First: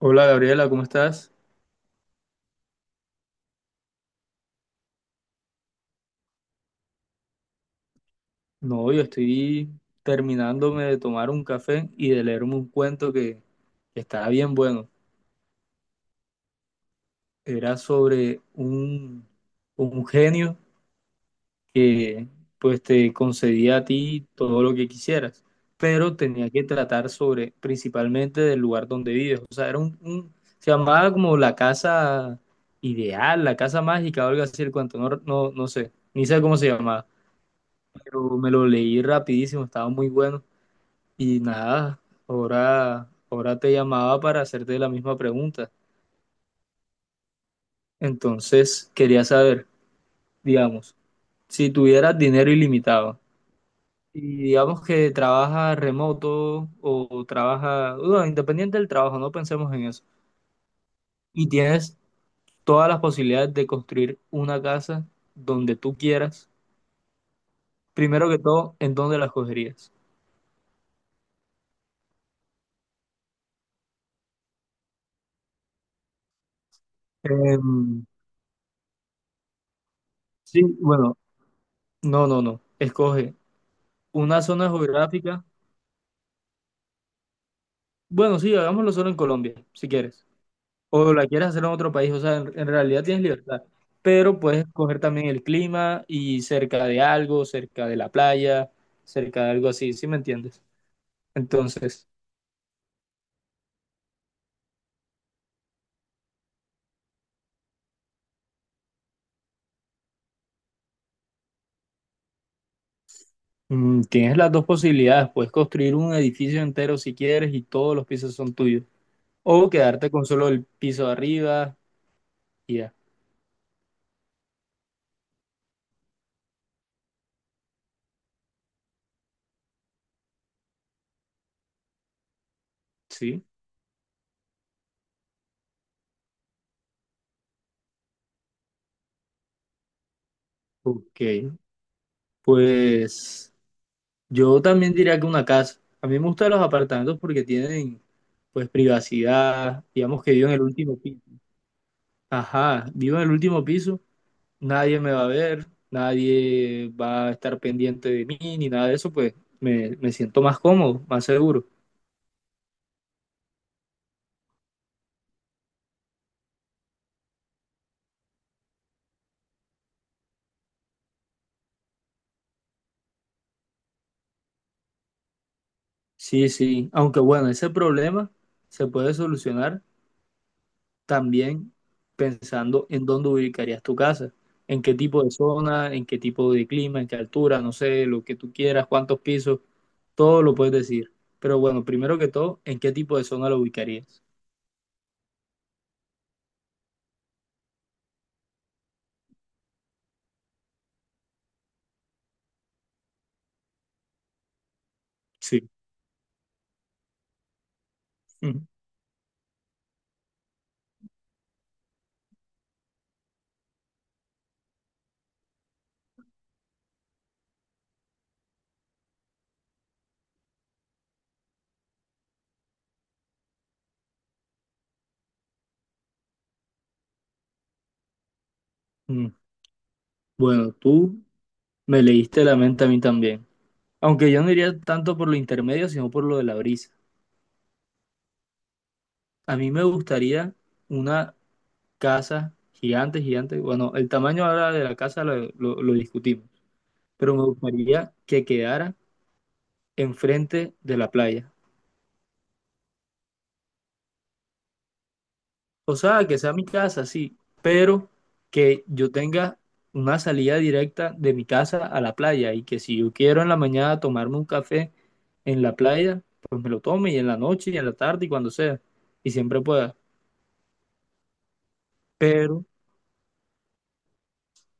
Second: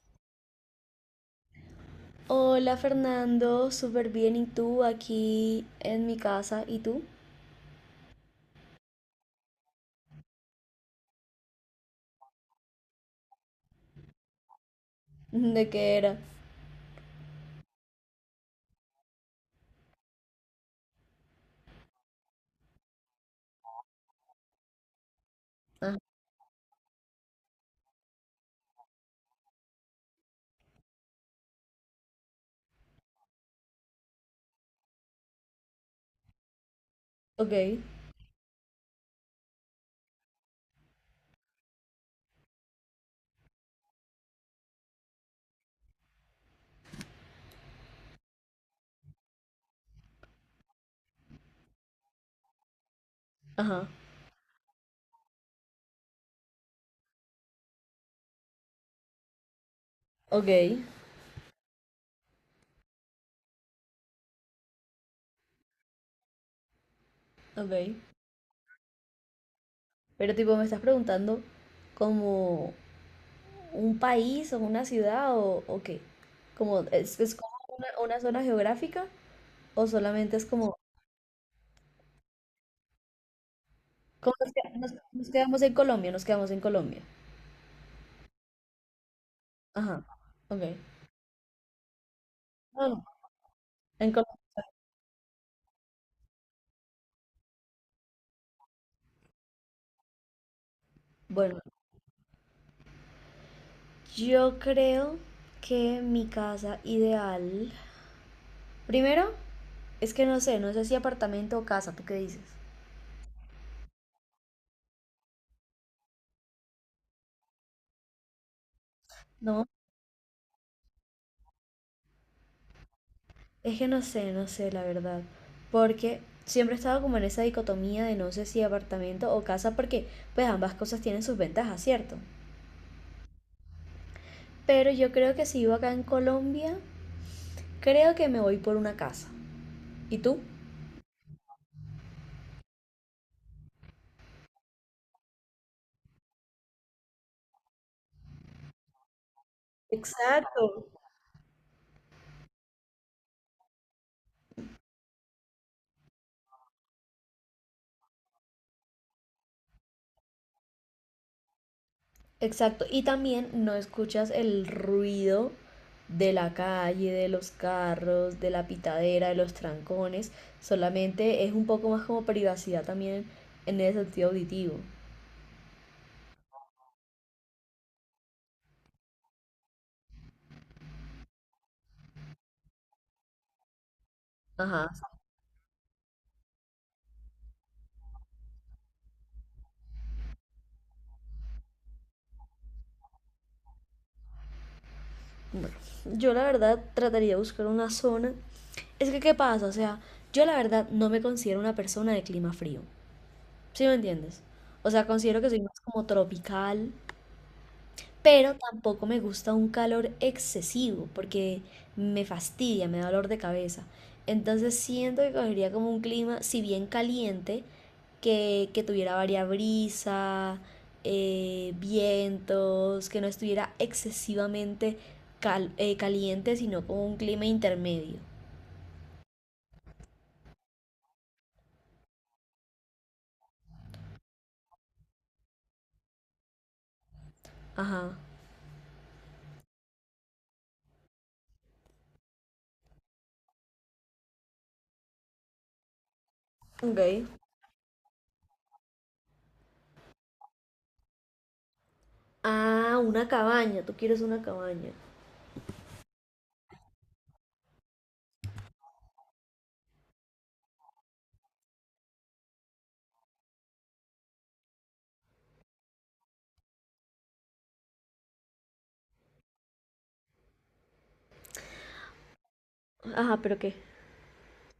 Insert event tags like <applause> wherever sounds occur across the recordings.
Hola Gabriela, ¿cómo estás? Hola Fernando, súper bien. ¿Y tú aquí en mi casa? ¿Y tú? No, yo estoy terminándome de tomar un café y de leerme un cuento que estaba bien bueno. <laughs> ¿De qué era? Era sobre un genio que pues te concedía a ti todo lo que quisieras, Ajá, pero tenía que tratar sobre principalmente del lugar donde vives. O sea, era se llamaba como la casa ideal, la casa mágica, o algo así el cuento, no, no, no sé, ni sé cómo se llamaba, ok, pero me lo leí rapidísimo, estaba muy bueno. Y nada, ahora te llamaba para hacerte la misma pregunta. Entonces, quería saber, digamos, si tuvieras dinero ilimitado ajá, y digamos que trabajas remoto o trabajas, bueno, independiente del trabajo, no pensemos en eso, ok, y tienes todas las posibilidades de construir una casa donde tú quieras, ok. primero que todo, ¿en dónde la escogerías? Pero tipo, ¿me estás preguntando como un país o una ciudad o qué? Como, ¿es como Em, una zona geográfica o solamente es sí, como bueno, no, no, no, escoge como una nos, zona queda- nos- nos geográfica. quedamos en Colombia? Nos quedamos en Colombia. Bueno, sí, hagámoslo solo en Colombia, si Ajá, quieres. ok. O la quieres hacer en otro país, o sea, en No, no, realidad tienes libertad. en Colombia. Pero puedes escoger también el clima y cerca de algo, cerca de la playa, cerca de algo así, ¿sí me entiendes? Bueno, Entonces, yo creo que mi casa ideal... Primero, es que no sé si apartamento o casa, ¿tú qué dices? Tienes las dos posibilidades. Puedes construir un edificio entero si quieres y todos los pisos son tuyos. No, O quedarte con solo el piso de arriba y ya. es que no sé, la verdad. Porque siempre he estado como en esa dicotomía de no sé si apartamento o casa, porque pues ambas cosas tienen sus ventajas, ¿cierto? Sí, Pero yo creo que si vivo acá en Colombia, creo que me voy por una casa. ¿Y tú? ok. Pues yo también diría que una casa. A mí me gustan los apartamentos porque tienen pues privacidad, digamos que vivo en el Exacto. último piso. Ajá, vivo en el último piso, nadie me va a ver, nadie va a estar pendiente de mí ni nada de eso, pues me siento más cómodo, más seguro. Exacto, y también no escuchas el ruido de la calle, de los carros, de la pitadera, de los trancones, solamente es un poco más como privacidad también en el sentido auditivo. Sí, sí, aunque bueno, ese problema se puede solucionar también pensando en dónde ubicarías tu casa, en Ajá. qué tipo de zona, en qué tipo de clima, en qué altura, no sé, lo que tú quieras, cuántos pisos, todo lo puedes decir. Pero bueno, primero que todo, ¿en qué tipo de zona lo ubicarías? Bueno, yo la verdad trataría de buscar una zona. Es que, ¿qué pasa? O sea, yo la verdad no me considero una persona de clima frío, ¿sí me entiendes? O sea, considero que soy Sí. más como tropical, pero Ujú, tampoco me gusta un calor excesivo porque me fastidia, me da dolor de cabeza. Entonces siento que cogería como un clima, si bien caliente, que tuviera varias brisa, vientos, que no estuviera excesivamente caliente, sino como un clima intermedio. ujú. Bueno, tú me leíste la mente a mí también. Aunque yo no iría tanto por lo intermedio, sino por lo de la brisa. Ajá. A mí me gustaría una casa gigante, gigante. Bueno, el tamaño ahora de la casa lo discutimos, Ok. pero me gustaría que quedara enfrente de la playa. Ah, una cabaña, tú quieres una cabaña. O sea, que sea mi casa, sí, pero que yo tenga una salida directa de mi casa a la playa y que si yo quiero en la mañana tomarme un café en la playa, pues me lo tome y en la noche y en la tarde y cuando sea y siempre pueda, pero, Ajá, pero ¿qué?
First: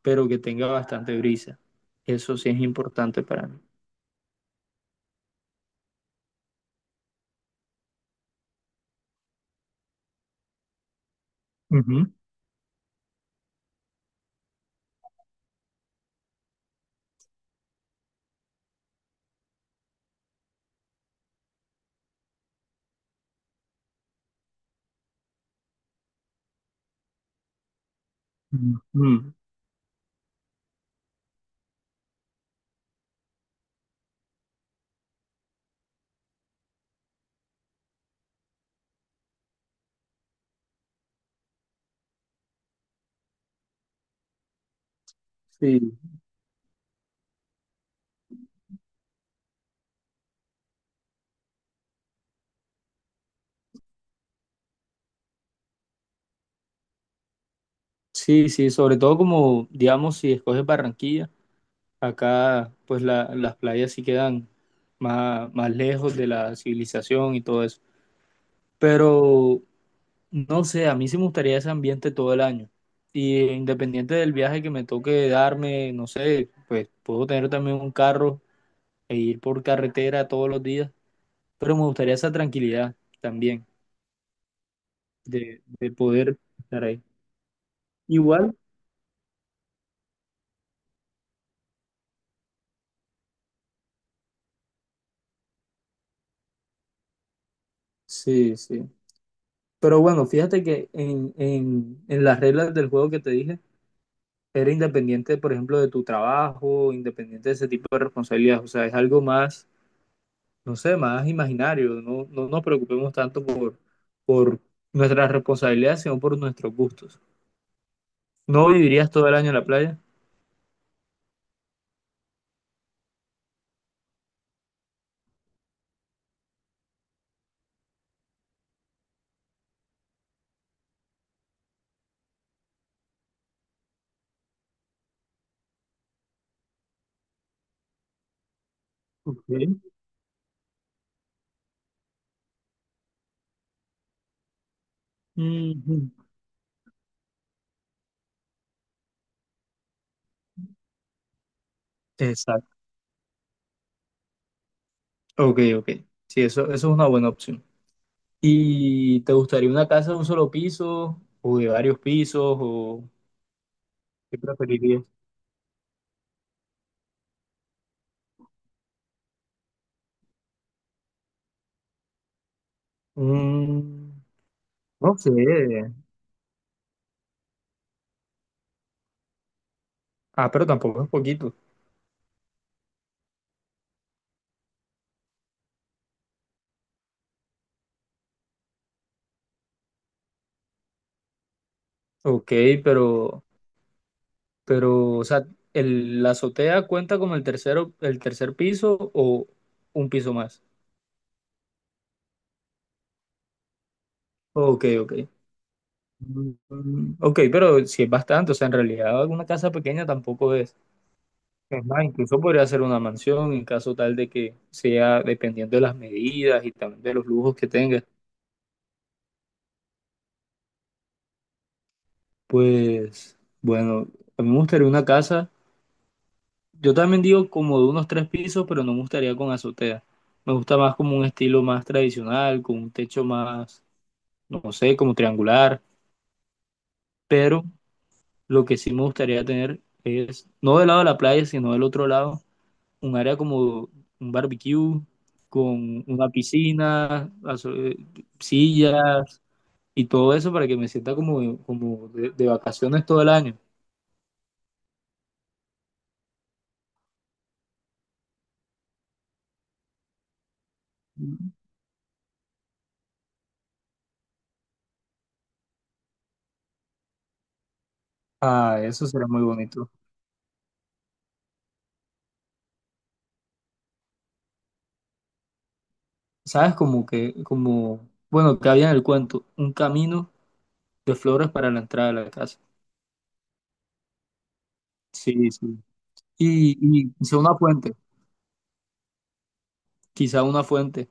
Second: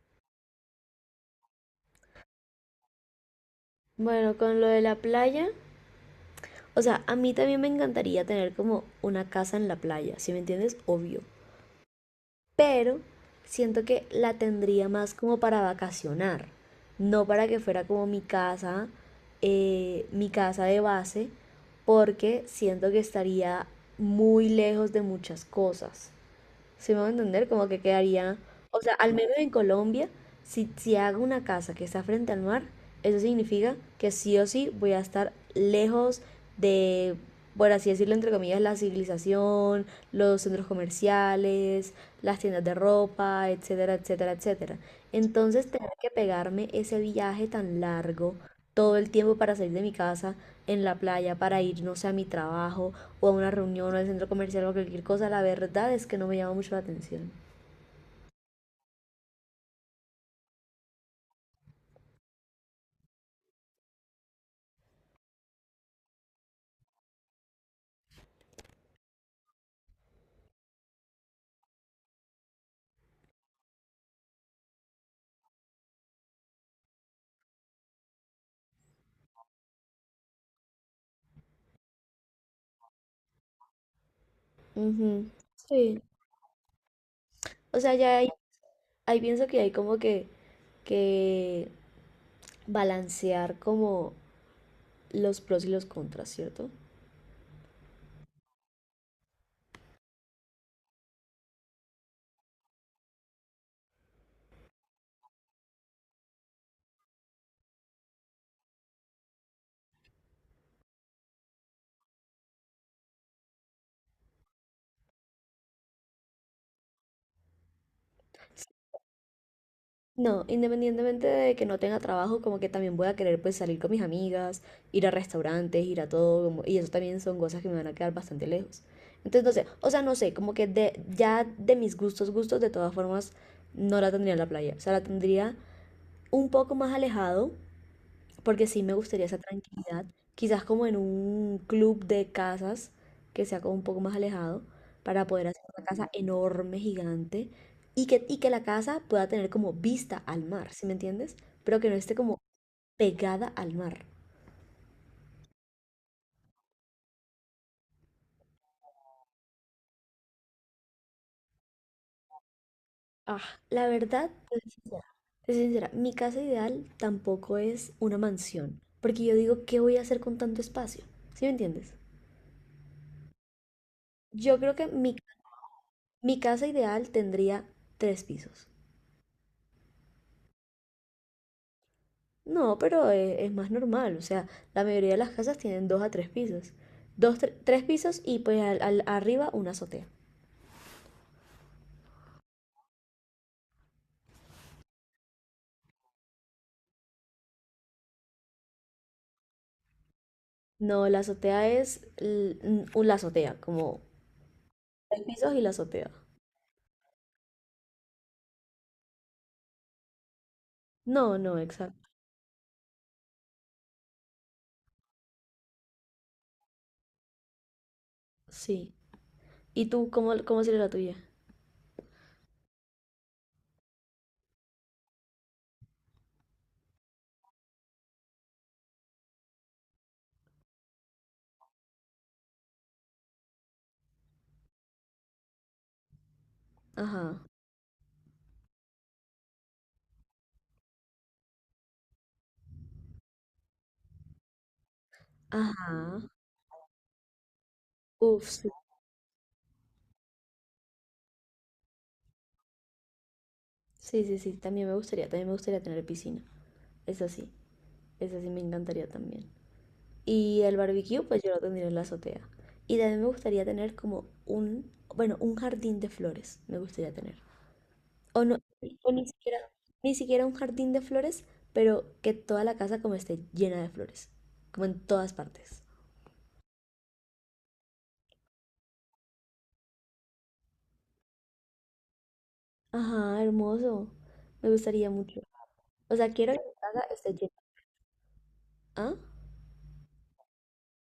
pero que tenga bastante brisa. Eso sí es importante para mí. Bueno, con lo de la playa, o sea, a mí también me encantaría tener como una casa en la playa, ¿si me entiendes? Obvio. Ujú. Pero siento que la tendría más como para vacacionar, no para que fuera como mi casa de base, porque siento que estaría muy lejos de muchas cosas. ¿Sí me va a entender? Como que quedaría, o sea, al Ujú. menos en Colombia, si hago una casa que está frente al mar, eso significa que sí o sí voy a estar lejos de, por así decirlo, entre comillas, la civilización, los centros comerciales, las tiendas de ropa, etcétera, etcétera, etcétera. Entonces, tener Sí, que pegarme ese viaje tan largo todo el tiempo para salir de mi casa en la playa, para ir, no sé, a mi trabajo o a una reunión o al centro comercial o cualquier cosa, la verdad es que no me llama mucho la atención. sí, sí, sobre todo como, digamos, si escoges Barranquilla. Acá, pues las playas sí quedan más, más lejos de la civilización y todo eso. Pero no sé, a mí sí me gustaría ese ambiente todo el año. Y independiente del viaje que me toque darme, no sé, pues puedo tener también un carro e ir por carretera todos los días. Pero me gustaría esa tranquilidad también Ujú. De Sí. poder estar ahí. O sea, ya ahí, Igual. ahí pienso que hay como que balancear como los pros y los contras, ¿cierto? Sí, sí. Pero bueno, fíjate que en las reglas del juego que te dije, era independiente, por ejemplo, de tu trabajo, independiente de ese tipo de responsabilidades. O sea, es algo más, no sé, más imaginario. No, no nos preocupemos tanto por nuestras responsabilidades, sino por nuestros gustos. ¿No vivirías todo el año en la playa? No, independientemente de que no tenga trabajo, como que también voy a querer pues salir con mis amigas, ir a restaurantes, ir a todo, como y eso también son cosas que me van a quedar bastante lejos. Entonces, no sé, o sea, no sé, como que de, ya de mis gustos, gustos, de todas formas, no la tendría en la playa. O sea, la tendría un poco más alejado, porque sí me gustaría esa Ok. tranquilidad, quizás como en un club de casas que sea como un poco más alejado, para poder hacer una Ujú. casa enorme, gigante, y que la casa pueda tener como vista al mar, ¿sí me entiendes? Pero que no esté como Exacto. pegada al mar. Ok, ok. Sí, eso es una buena opción. ¿Y te gustaría una casa de un solo piso o de varios pisos o Ah, la verdad, qué te soy preferirías? sincera, te soy sincera, mi casa ideal tampoco es una mansión, porque yo digo, ¿qué voy a hacer con tanto espacio? ¿Sí me entiendes? Mm, Yo creo que no sé. mi casa ideal tendría tres pisos. Ah, pero tampoco es poquito. No, pero es, más normal, o sea, la mayoría de las casas tienen dos a tres pisos. Dos, tres pisos y pues arriba una azotea. Ok, pero Pero, o sea, el, ¿la azotea cuenta como el tercero, el tercer piso o un piso más? No, la azotea es la azotea, como Ok, ok. tres pisos y la azotea. Mm, ok, pero si es bastante, o sea, en realidad una casa pequeña tampoco es. No, no, Es más, exacto, incluso podría ser una mansión en caso tal de que sea dependiendo de las medidas y también de los lujos que tenga. sí. ¿Y tú cómo sería la tuya? Pues, bueno, a mí me gustaría una casa. Yo también digo como de unos tres pisos, pero no me gustaría con azotea. Me gusta más como un estilo más tradicional, con un techo más no sé, como triangular, Ajá, pero lo que sí me gustaría tener es, no del lado de la playa, sino del otro lado, un área como un barbecue, con ajá. una piscina, Uf, sí. sillas y todo eso para que me sienta como, como de vacaciones todo el año. Sí, sí, sí, también me gustaría tener piscina. Es así, es así, me encantaría también. Y el barbecue, pues yo lo tendría en la azotea. Y también me gustaría tener como un, bueno, un jardín de flores, me gustaría tener. O no, Ah, eso o ni será muy siquiera, bonito. ni siquiera un jardín de flores, pero que toda la casa como esté llena de flores, como en todas partes. ¿Sabes? Como que, como, bueno, que había en el cuento, un camino de flores para la entrada de la casa. Ajá, hermoso. Me gustaría mucho. Sí, sí. O sea, quiero que mi casa Y esté quizá llena. una fuente, ¿Ah? quizá una fuente.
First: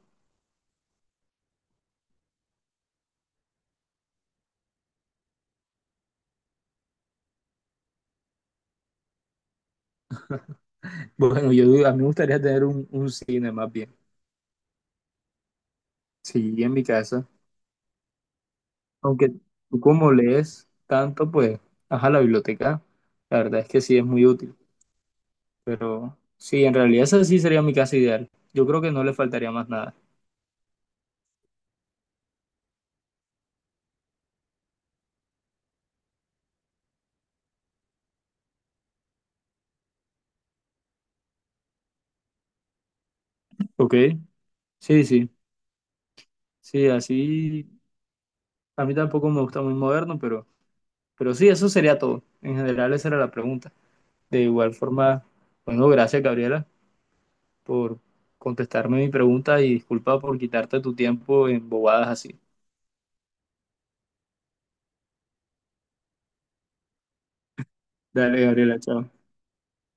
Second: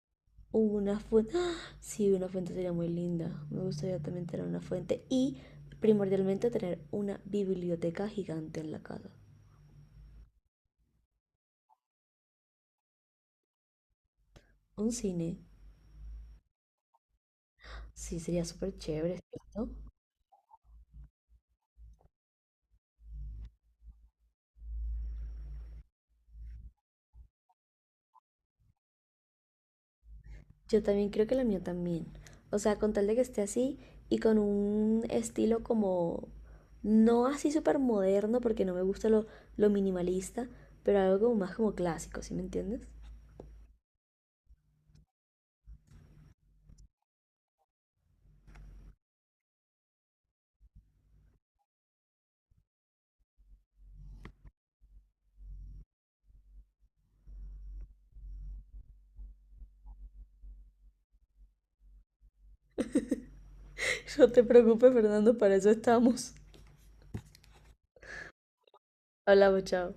Una fuente. <gasps> ¡Ah! Sí, una fuente sería muy linda. Me gustaría también tener una fuente y primordialmente tener una biblioteca gigante en la casa. Bueno, yo a mí me gustaría tener un cine más bien, Un cine. sí, en mi casa. Sí, sería súper chévere, Aunque ¿cierto? tú como lees tanto, pues, ajá, la biblioteca, la verdad es que sí es muy útil. Pero sí, en realidad esa sí sería mi casa ideal. Yo creo que no le faltaría más nada. Yo también creo que la mía también. O sea, con tal de que esté así y con un estilo como, no así súper moderno, porque no me gusta lo minimalista, pero algo como más como clásico, ¿sí me entiendes? ¿Ok? Sí, sí, sí, así. A mí tampoco me gusta muy moderno, pero sí, eso sería todo. En general, esa era la pregunta. De igual forma, bueno, gracias, Gabriela, por contestarme mi pregunta y disculpa por quitarte tu tiempo en bobadas así. <laughs> No te preocupes, Fernando, para eso estamos. Dale, Gabriela, chao. Hablamos, chao.